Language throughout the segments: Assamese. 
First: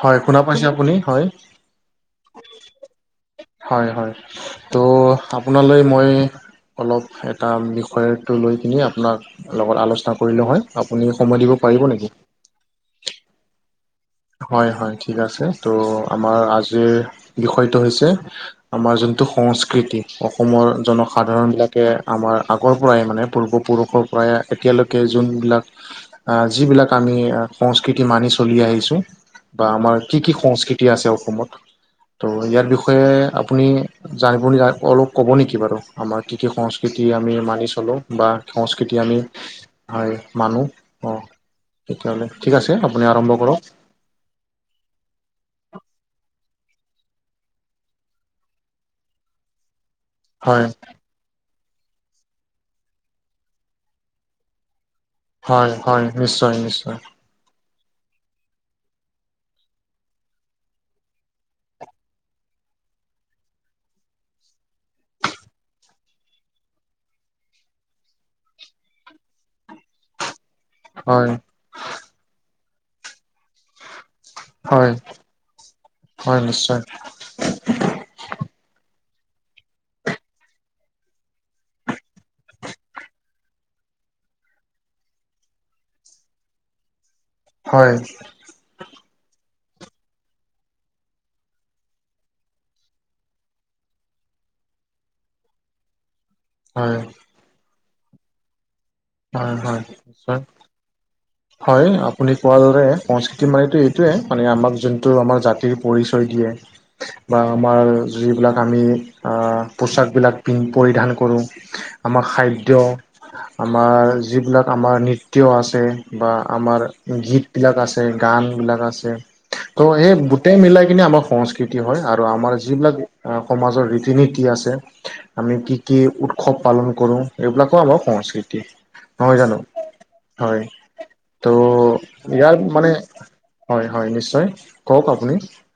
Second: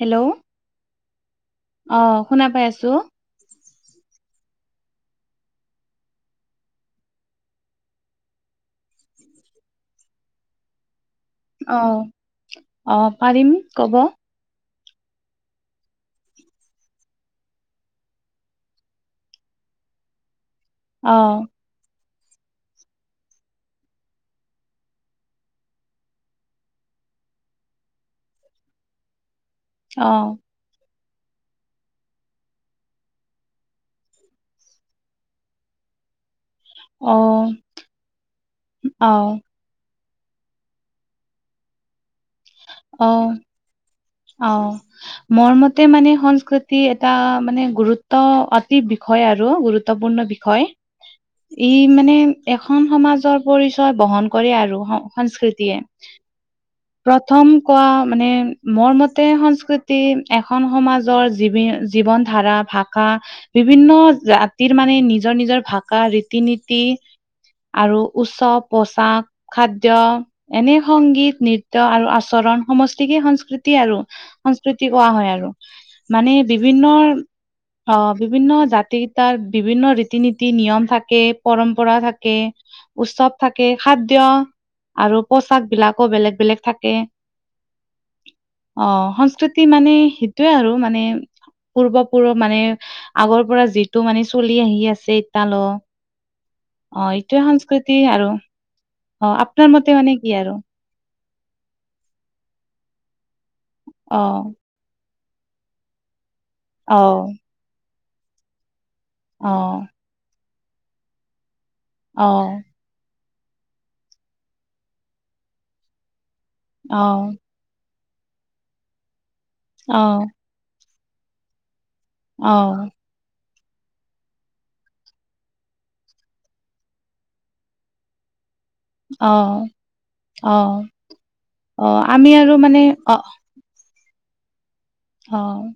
হেল্ল' হয় শুনা পাইছে আপুনি হয়। অ শুনা পাই আছোঁ। হয় হয় ত' আপোনালৈ মই অলপ এটা বিষয়টো লৈ পিনে আপোনাৰ লগত আলোচনা কৰিলোঁ হয় আপুনি সময় দিব অ পাৰিব নেকি? অ পাৰিম ক'ব। হয় হয় ঠিক আছে ত' আমাৰ আজিৰ বিষয়টো হৈছে আমাৰ যোনটো সংস্কৃতি অসমৰ অ জনসাধাৰণ বিলাক আমাৰ আগৰ পৰাই মানে পূৰ্বপুৰুষৰ পৰাই এতিয়ালৈকে যোনবিলাক আহ যিবিলাক আমি সংস্কৃতি মানি চলি আহিছোঁ। বা আমাৰ অ কি কি সংস্কৃতি আছে অসমত ত' ইয়াৰ বিষয়ে আপুনি জানিব নি অলপ ক'ব নেকি বাৰু? আমাৰ কি, কি সংস্কৃতি অ আমি মানি চলোঁ বা সংস্কৃতি অ আমি হয় মানো, অঁ, তেতিয়াহ'লে ঠিক আছে আপুনি আৰম্ভ কৰক। অঁ। মোৰ মতে মানে সংস্কৃতি এটা মানে গুৰুত্ব অতি বিষয় আৰু গুৰুত্বপূৰ্ণ বিষয় হয় ই মানে এখন সমাজৰ পৰিচয় বহন কৰে আৰু। হয় সংস্কৃতিয়ে, হয় নিশ্চয় নিশ্চয় প্ৰথম কোৱা মানে মোৰ মতে সংস্কৃতি, এখন সমাজৰ জীৱ, জীৱন ধাৰা ভাষা বিভিন্ন জাতিৰ মানে নিজৰ, নিজৰ ভাষা ৰীতি নীতি। আৰু উৎসৱ, পোচাক, খাদ্য এনে হয় সংগীত নৃত্যয় আৰু আচৰণ সমষ্টিকে সংস্কৃতি আৰু। সংস্কৃতি কোৱা হয় আৰু মানে হয় নিশ্চয় বিভিন্ন অঁ, বিভিন্ন জাতি তাৰ বিভিন্ন ৰীতি নীতি, নিয়ম থাকে, পৰম্পৰা থাকে- উৎসৱ থাকে, খাদ্য আৰু পোছাক বিলাকো বেলেগ বেলেগ থাকে। হয়। অঁ, সংস্কৃতি মানে সেইটোয়ে আৰু মানে- পূৰ্বপূৰ মানে আগৰ পৰা যিটো মানে চলি আহি আছে এতিয়ালৈ। হয় অঁ, এইটোৱে সংস্কৃতি আৰু অঁ, হয় আপোনাৰ হয় মতে মানে নিশ্চয় কি আৰু? হয়, আপুনি কোৱাৰ দৰে সংস্কৃতি মানেটো এইটোয়ে অ মানে আমাক যোন- টোৰ আমাৰ জাতিৰ পৰিচয় দিয়ে। অঁ। বা আমাৰ যিবিলাক আমি অ', পোছাকবিলাক পৰিধান কৰোঁ। আমাৰ অ', খাদ্য। আমাৰ যিবিলাক আমাৰ নৃত্য আছে বা আমাৰ অ', গীত- বিলাক আছে, গান বিলাক আছে, ত' অ', সেই গোটেই মিলাই কিনে আমাৰ সংস্কৃৃতি- সংস্কৃতি হয় আৰু আমাৰ অ', যিবিলাক সমাজৰ ৰীতি নীতি আছে- আমি কি কি উৎসৱ পালন কৰো এইবিলাকো আমাৰ সংস্কৃতি। নহয় জানো, হয়। অ', ত' আমি আৰু ইয়াৰ মানে- হয়, হয় নিশ্চয়। কওক আপুনি অঁ।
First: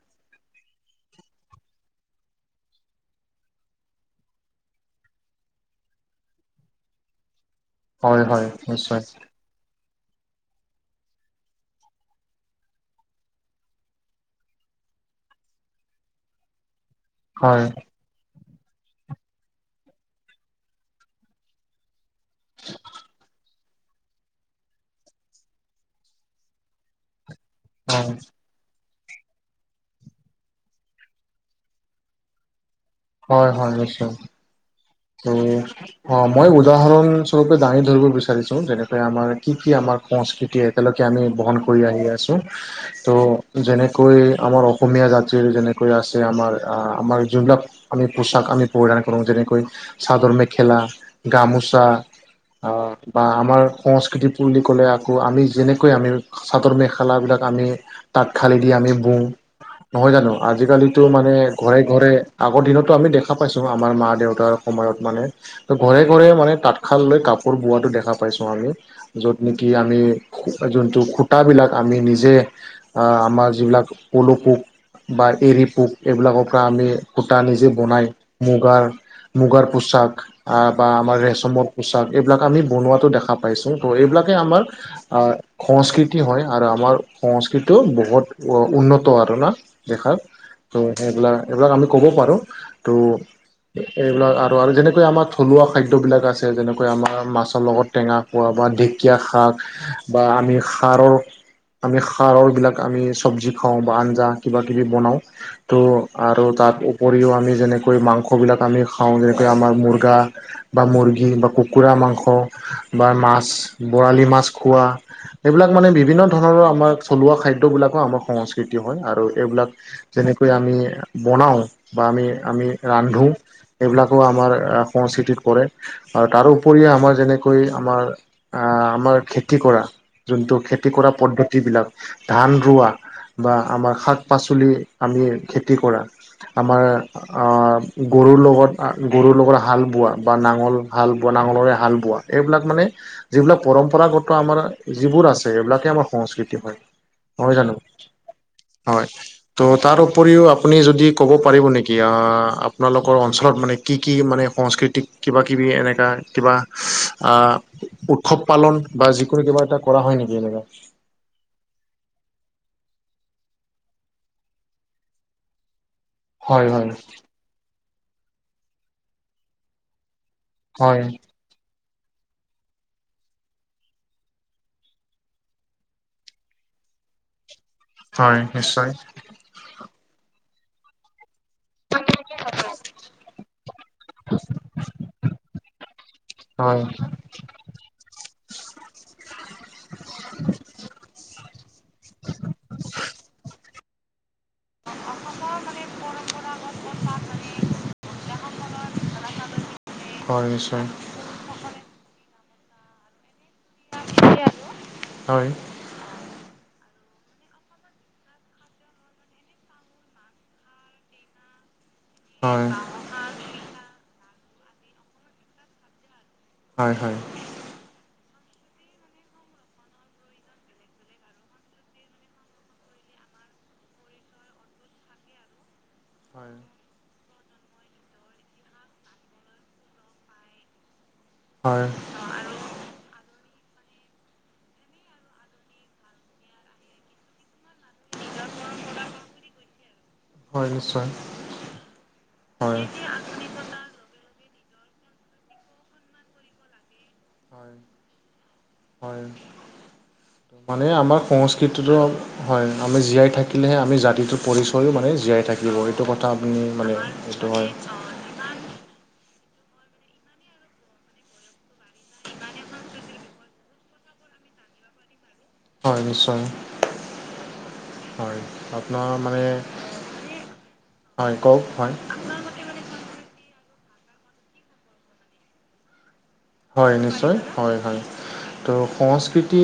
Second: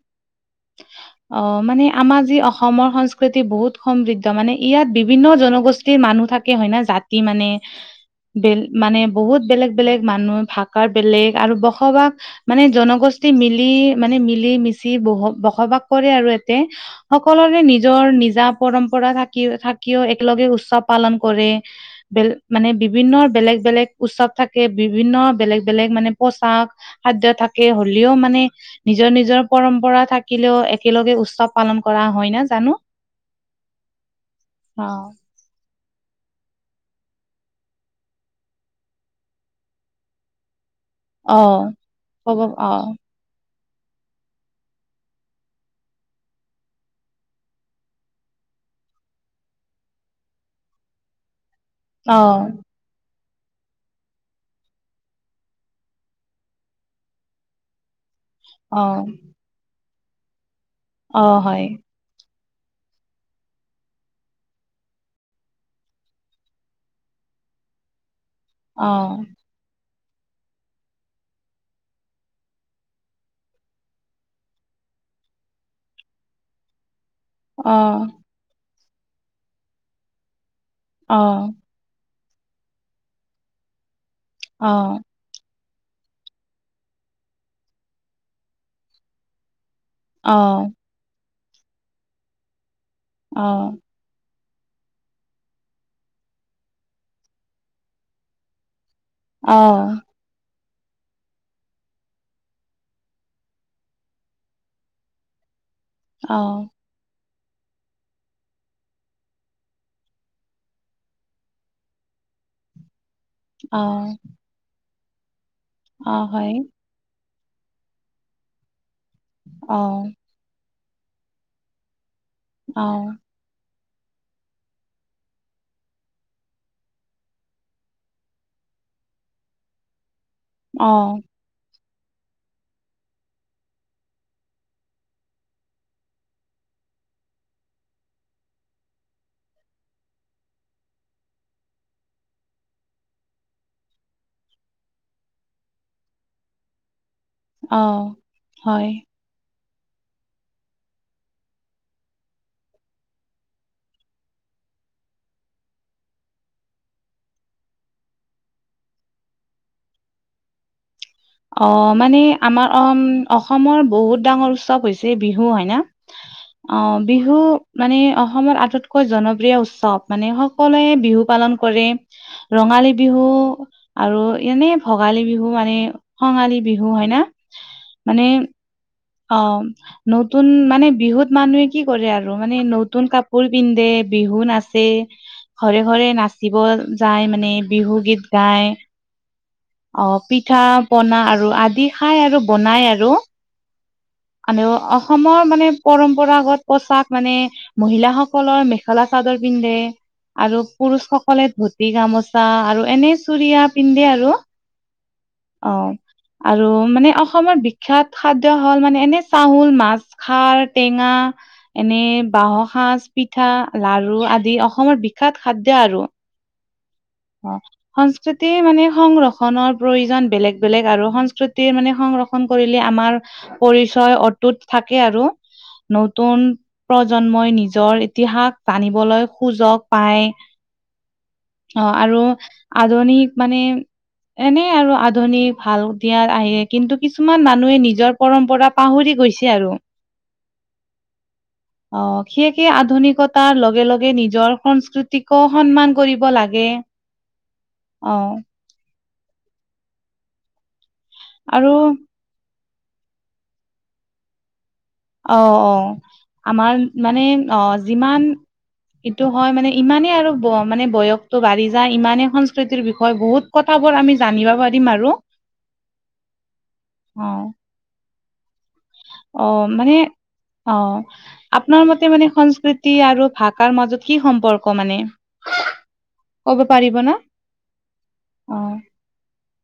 [inaudible] অঁ, মানে আমাৰ যি অসমৰ সংস্কৃতি বহুত সমৃদ্ধ মানে ইয়াত বিভিন্ন জনগোষ্ঠী- মানুহ থাকে হয় না, জাতি মানে হয় হয় মানে নিশ্চয় বে বহুত বেলেগ- বেলেগ মানুহ, ভাষাৰ বেলেগ আৰু বসবাস মানে জনগোষ্ঠী মিলি- মানে মিলি -মিছি বহ বসবাস কৰে আৰু ইয়াতে। সকলোৰে হয় নিজৰ নিজা- পৰম্পৰা থাকি থাকিও একেলগে উৎসৱ পালন কৰে। বেলেগ মানে বিভিন্ন বেলেগ বেলেগ উৎসৱ থাকে, বিভিন্ন বেলেগ বেলেগ মানে পোছাক- খাদ্য থাকে হয় হ'লেও মানে- নিজৰ নিজৰ পৰম্পৰা থাকিলেও একেলগে উৎসৱ পালন কৰা হয় না, জানো। হয়, হয় নিশ্চয়। অঁ। ত- অঁ, মই উদাহৰণ স্বৰূপে দাঙি ধৰিব বিচাৰিছো যেনেকে আমাৰ কি কি আমাৰ সংস্কৃতি- এতিয়ালৈকে আমি অ বহন কৰি আহি আছোঁ। ক'ব অ ত'- যেনেকৈ আমাৰ অসমীয়া জাতিৰ যেনেকৈ আছে আমাৰ আমাৰ যোনবিলাক- আমি পোছাক আমি পৰিধান কৰো যেনেকৈ- চাদৰ মেখেলা, গামোচা অ আ- বা আমাৰ সংস্কৃতি বুলি ক'লে আকৌ আমি যেনেকৈ আমি চাদৰ মেখেলাবিলাক আমি- তাঁত খালী দি অ আমি বওঁ, নহয় জানো? আজিকালিতো অ মানে হয় ঘৰে ঘৰে- আগৰ দিনতো আমি দেখা পাইছোঁ আমাৰ মা- দেউতাক- সময়ত মানে ত ঘৰে ঘৰে মানে তাঁতশাল লৈ কাপোৰ বোৱাতো দেখা পাইছো আমি। অ য'ত- কি আমি যোনটো খুটাবিলাক আমি নিজে- আঁ আমাৰ যিবিলাক পলু পোক বা এৰী পোক এইবিলাকৰ পৰা আমি- সূতা নিজে বনায়, মুগাৰ মুগাৰ পোছাক বা আমাৰ ৰেচমত- পোছাক এইবিলাকে আমি বনোৱাতো দেখা পাইছো। ত' এইবিলাকে আমাৰ আহ- সংস্কৃতি হয় আৰু আমাৰ সংস্কৃতিও বহুত উন্নত আৰু না- দেখাৰ। ত' সেইবিলাক এইবিলাক আমি ক'ব পাৰোঁ। ত'- অঁ এইবিলাক আৰু আৰু যেনেকৈ আমাৰ থলুৱা খাদ্যবিলাক আছে, যেনেকৈ আমাৰ মাছৰ লগত টেঙা খোৱা বা ঢে কীয়া শাক বা আমি সাৰৰ আমি খাৰৰ বিলাক আমি চব্জি খাওঁ, বা আঞ্জা কিবাকিবি বনাওঁ। ত' আৰু তাৰ উপৰিও আমি যেনেকৈ মাংসবিলাক আমি খাও, যেনেকৈ আমাৰ মুৰ্গা বা মৰ্গী বা কুকুৰা মাংস বা মাছ বৰালি মাছ খোৱা, এইবিলাক মানে বিভিন্ন হয় ধৰণৰ আমাৰ থলোৱা খাদ্যবিলাকো আমাৰ সংস্কৃতি হয়, আৰু এইবিলাক অ যেনে কৈ আমি বনাওঁ বা আমি, আমি অ ৰান্ধো। এইবিলাকো আমাৰ সংস্কিতিত পৰে। আৰু তাৰোপৰি আমাৰ যেনেকৈ আমাৰ আঁহ আমাৰ খেতি কৰা যোনটো অ খেতি কৰা পদ্ধতিবিলাক, ধান ৰোৱা বা আমাৰ শাক পাচলি আমি খেতি কৰা। আমাৰ আঁ গৰুৰ লগত অঁ গৰুৰ লগত হাল বোৱা বা নাঙল হাল বোৱা নাঙলৰে হাল বোৱা, এইবিলাক মানে যিবিলাক পৰম্পৰাগত আমাৰ যিবোৰ আছে, এইবিলাকে আমাৰ সংস্কৃতি হয়। হয় জানো, অ হয়। ত' তাৰ উপৰিও আপুনি যদি ক'ব পাৰিব নেকি আঁ আপোনালোকৰ অঞ্চলত মানে কি কি মানে সংস্কৃতিক কিবাকিবি এনেকুৱা কিবা আঁ উৎসৱ পালন বা যিকোনো কিবা এটা কৰা হয় নেকি এনেকে? অঁ মানে আমাৰ অ অসমৰ বহুত ডাঙৰ উৎসৱ হৈছে বিহু হয় হয় ন। হয় অঁ বিহু মানে অসমৰ আটতকৈ জনপ্ৰিয় উৎসৱ, মানে সকলোৱে হয় বিহু পালন কৰে। ৰঙালী বিহু আৰু এনেই ভোগালী বিহু মানে কঙালী বিহু হয় ন, মানে হয় নিশ্চয় অঁ, নতুন মানে বিহুত মানুহে কি কৰে আৰু মানে নতুন কাপোৰ পিন্ধে, বিহু নাচে ঘৰে ঘৰে নাচিব হয় যায় মানে বিহু গীত গাই। অঁ পিঠা পনা আৰু আদি খাই আৰু বনাই আৰু, আমিও অসমৰ মানে পৰম্পৰাগত পোচাক মানে মহিলাসকলৰ মেখেলা চাদৰ পিন্ধে হয় আৰু নিশ্চয় পুৰুষসকলে ধুত তি গামোচা আৰু এনেই চুৰিয়া পিন্ধে আৰু। হয়। অঁ, আৰু মানে অসমৰ বিখ্যাত খাদ্য হল মানে এনেই চাউল মাছ খাৰ টেঙা এনেই বাঁহ হয় সাজ, পিঠা লাৰু আদি অসমৰ বিখ্যাত খাদ্য আৰু। হয় হয়। অঁ সংস্কৃতি মানে সংৰ ক্ষন প্ৰয়োজন বেলেগ বেলেগ আৰু সংস্কৃতিৰ মানে সংৰক্ষণ কৰিলে আমাৰ পৰিচয় অটুত থাকে আৰু, নতুন হয় প্ৰজন্মই নিজৰ ইতিহাস জানিবলৈ সুযোগ পায়। অঁ হয় আৰু আধুনিক মানে এনেই আৰু আধুনিক ভাল দিয়াত আহে, কিন্তু কিছুমান মানুহে নিজৰ পৰম্পৰা পাহৰি গৈছে আৰু। হয় নিশ্চয়। অ', সিয়ে কি হয় আধুনিকত- তাৰ লগে-লগে নিজৰ সংস্কৃতিকো সন্মান কৰিব লাগে। অ হয়-হয়, মানে আমাৰ আৰু সংস্কৃতিটো- হয়, আমি জীয়াই থাকিলে'হে আমি জাতিটো পৰিচয়ো মানে অ জীয়াই অ থাকিব এইটো কথা আপুনি মানে এইটো হয়। ইমান- হয়। এইটো হয় মানে ইমানেই আৰু মানে বয়সটো বাঢ়ি যায়, ইমানেই সংস্কৃতিৰ বিষয়ে বহুত- ককথাবোৰ আমি জানিব পাৰিম আৰু। হয় নিশ্চয়, অ হয়। আপোনাৰ মানে অ' মানে অ', হয় কওক আপোনাৰ হয় মতে মানে সংস্কৃতি- আৰু ভাষাৰ মাজত কি সম্পৰ্ক মানে? ক'ব হয় পাৰিব না নিশ্চয় হয়-হয়। অ ত' সংস্কৃতি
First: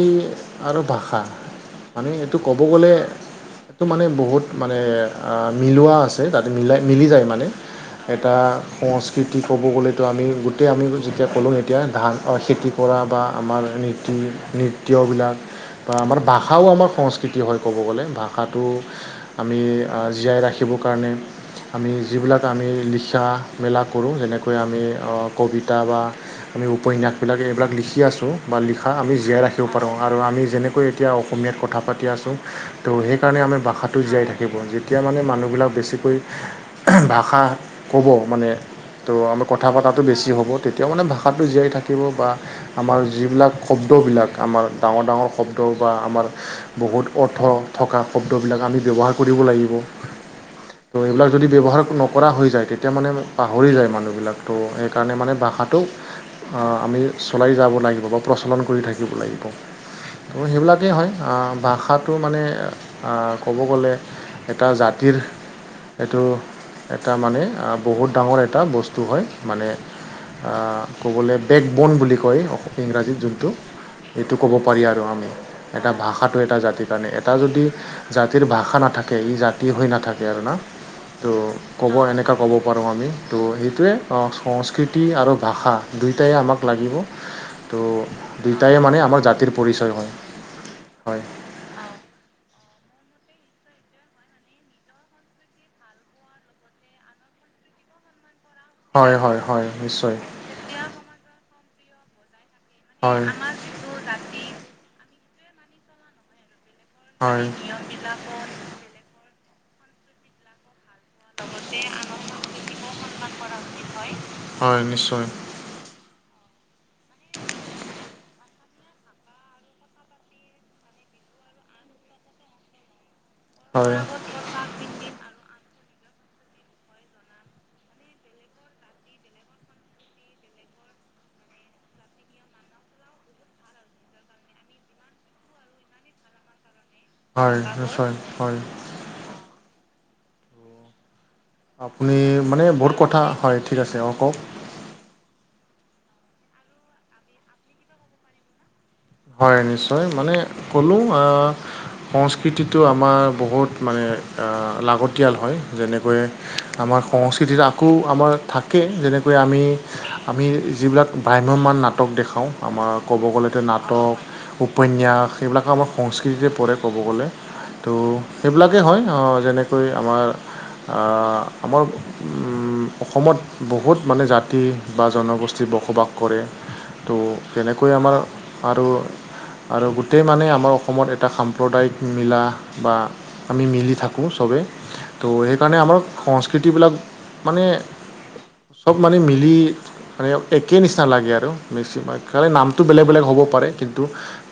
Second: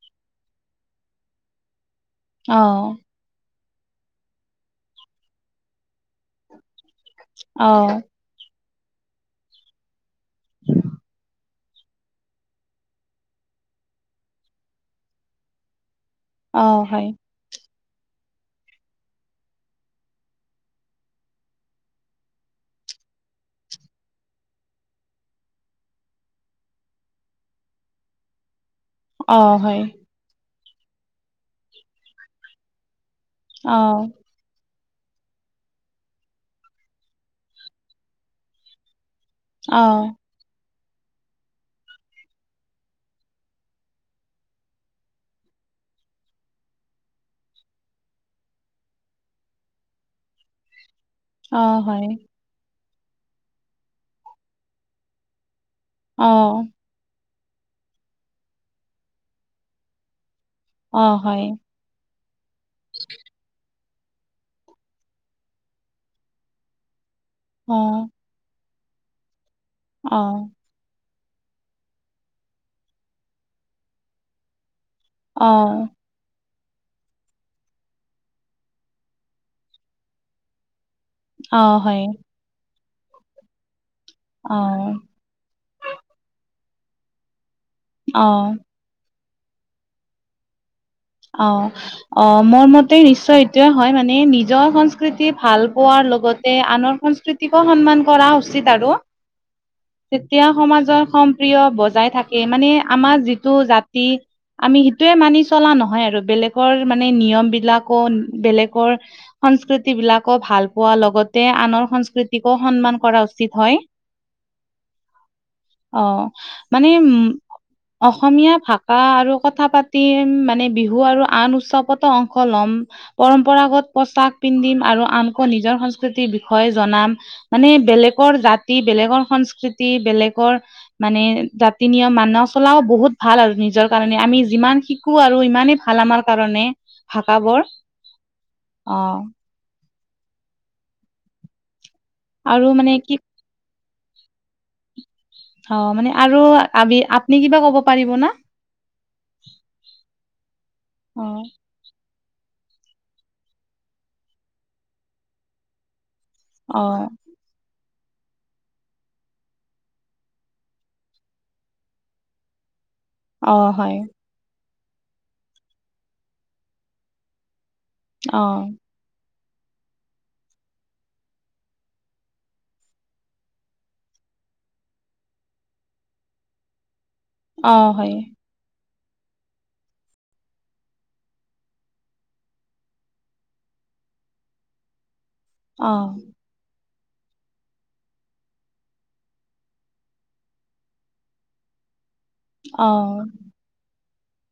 আৰু ভাষা- মানে এইটো ক'ব গ'লে অ', এইটো মানে বহুত মানে মিলোৱা আছে- তা'তে মিলাই-মিলি যায় মানে। অ', এটা সংস্কৃতি ক'ব গ'লেতো আমি গোটেই আমি যেতিয়া ক'লোঁ- এতিয়া ধান খেতি কৰা বা আমাৰ নীতি, নৃত্যবিলাক- বা আমাৰ ভাষাও অ', আমাৰ হয়, সংস্কৃতি হয় ক'ব গ'লে। ভাষাটো- আমি জীয়াই ৰাখিবৰ কাৰণে- আমি যিবিলাক আমি লিখা-মেলা কৰোঁ, যেনেকৈ আমি কবিতা বা- আমি উপন্যাসবিলাক এইবিলাক লিখি আছোঁ বা লিখা আমি জীয়াই অ', ৰাখিব হয়, পাৰোঁ। আৰু আমি যেনেকৈ এতিয়া অসমীয়াত কথা পাতি আছোঁ তো সেইকাৰণে আমাৰ ভাষাটো অ', জীয়াই থাকিব। যি- এতিয়া মানে মানুহবিলাক বেছিকৈ ভাষা ক'ব মানে তো আমাৰ- কথা পতাটো অ', বেছি হ'ব তেতিয়াও মানে ভাষাটো জীয়াই থাকিব বা- আমাৰ যিবিলাক শব্দবিলাক আমাৰ ডাঙৰ-ডাঙৰ শব্দ বা আমাৰ- বহুত অৰ্থ থকা শব্দবিলাক আমি ব্যৱহাৰ কৰিব লাগিব। ত' এইবিলাক- যদি অ', ব্যৱহাৰ হয়, নকৰা হৈ যায় তেতিয়া মানে পাহৰি যায় মানুহবিলাকতো সেইকাৰণে মানে ভাষাটো- অ', আমি চলাই যাব লাগিব বা প্ৰচলন কৰি থাকিব। ত' সেইবিলাক- হয়, ভাষা- ভাষাটো মানে আঁহ', ক'ব গ'লে এটা জাতিৰ এইটো- এটা মানে বহুত অ', ডাঙৰ এটা বস্তু হয়, মানে অঁ। অঁহ', ক'বলৈ বেকবণ বুলি কয় ইংৰাজীত যোনটো সেইটো ক'ব পাৰি আৰু আমি। অ', এটা ভাষাটো এটা জাতি- সেইকাৰণে, এটা যদি জাতিৰ ভাষা নাথাকে ই জাতি হৈ নাথাকে আৰু ন। ত' অ', ক'ব হয়, এনেকুৱা ক'ব পাৰোঁ আমি ত' সেইটোৱে, অ', সংস্কৃতি আৰু ভাষা। দুইটায়ে আমাক লাগিব, ত' অ', দুইটায়ে মানে আমাক জা- তিৰ পৰিচয় হয়, হয়। অঁ। অঁ', মোৰ মতে নিশ্চয় এইটোয়ে হয় মানে নিজৰ সংস্কৃতি ভাল পোৱাৰ লগতে আনৰ সংস্কৃতি- কো সন্মান কৰা উচিত আৰু, হয় হয় হয় নিশ্চয় তেতিয়া সমাজৰ- প্ৰিয় বজাই থাকে, মানে আমাৰ মানে যিটো জাতি আমি সিটোয়ে মানি চলা - নহয় আৰু। বেলেগৰ মানে নিয়মবিলাক- বেলেগৰ সংস্কৃতি বিলাকো ভাল পোৱা লগত তে আনৰ সংস্কৃতিকো সন্মান কৰা উচিত হয়। হয় নিশ্চয় অ', মানে উ অসমীয়া ভাষা আৰু কথা পাতি মানে বিহু আৰু আন উৎসৱত' অংশ লম। পৰম্পৰাগত হয়। পছাক পিন্ধিম আৰু আনকো নিজৰ সংস্কৃতিৰ বিষয়ে জনাম। মানে, বেলেকৰ জাতি, বেলেকৰ সংস্কৃতি, বেলেকৰ মানে জাতি নিয়ম মানা চলাও বহুত ভাল আৰু নিজৰ কাৰণে, আমি যিমান শিকো আৰু ইমানেই ভাল আমাৰ কাৰণে, ভাষা হয় বৰ, নিশ্চয় হয় অ'। আপুনি, মানে আৰু বহুত কি কথা হয় ঠিক আছে অ', কওঁক। অ', মানে আৰু, আবি আপনি কিবা ক'ব পাৰিব না? হয়, নিশ্চয় মানে ক'লো অ' সংস্কৃতিটো আমাৰ বহুত মানে অ', লাগতিয়াল হয়। যেনেকৈ অ আমাৰ সংস্কৃতিত আকৌ আমাৰ থাকে, যেনেকৈ আমি আমি যিবিলাক ভ্ৰাম্যমান নাটক দেখাওঁ, আমাৰ ক'ব অ গ'লে নাট হয় উপন্যাস, এইবিলাকো আমাৰ সংস্কৃতিতে পৰে ক'ব গ'লে। ত' অ সেইবিলাকেই হয়, যেনেকৈ আমাৰ আমাৰ উ, অসমত বহুত মানে জাতি বা জনগোষ্ঠী বসবাস কৰে। ত' অ তেনেকৈ হয় আমাৰ আৰু আৰু, গোটেই মানে আমাৰ অসমত এটা সাম্প্ৰদায়িক মিলা বা আমি মিলি থাকো চবেই, ত' সেইকাৰণে অ আমাৰ সংছ কৃতি বিলাক মানে চব মানে মিলি,। মানে একে নিচিনা লাগে আৰু বেছিভাগ খালি নামটো বেলেগ বেলেগ অ হ'ব পাৰে, কিন্তু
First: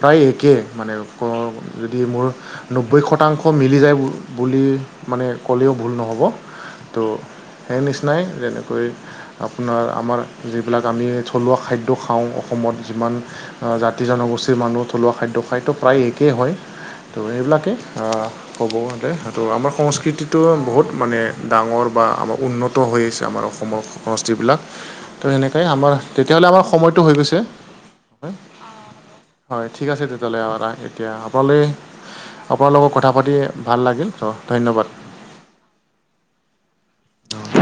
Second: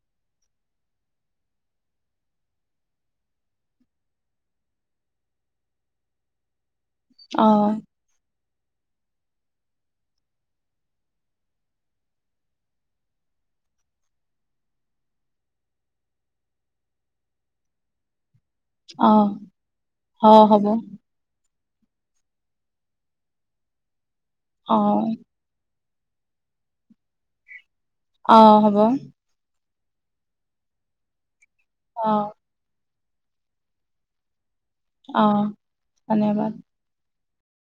প্ৰায় একে, মানে [unintelligible] যদি মোৰ নব্বৈ শতাংশ মিলি যায় বু বুলি মানে ক'লেও ভুল নহ'ব। ত', অ সেই নিচিনাই যেনেকৈ আপোনাৰ, আমাৰ যিবিলাক আমি থলুৱা খাদ্য খাওঁ, অসমত যিমান জাতি জনগোষ্ঠীৰ মানুহ থলুৱা খাদ্য খায় ত', প্ৰায় একেই হয়, ত', এইবিলাকেই কব গ'লে অ আমাৰ অ সংস্কৃতিটো হ'ব বহুত মানে ডাঙৰ বা আমাৰ উন্নত হৈ আহিছে আমাৰ অসমৰ সংসতিবিলাক অ'। সেনেকাই আমাৰ তেতিয়াহ'লে আমাৰ সময়টো হৈ গৈছে। অ', হ'ব। হয়, ঠিক আছে তেতিয়াহ'লে অ', ৰাখ এতিয়া আপালে অ'। আপোনাৰ লগত কথা পাতি ভাল লাগিল, ত' ধন্যবাদ। অ', ধন্যবাদ। [inaudible]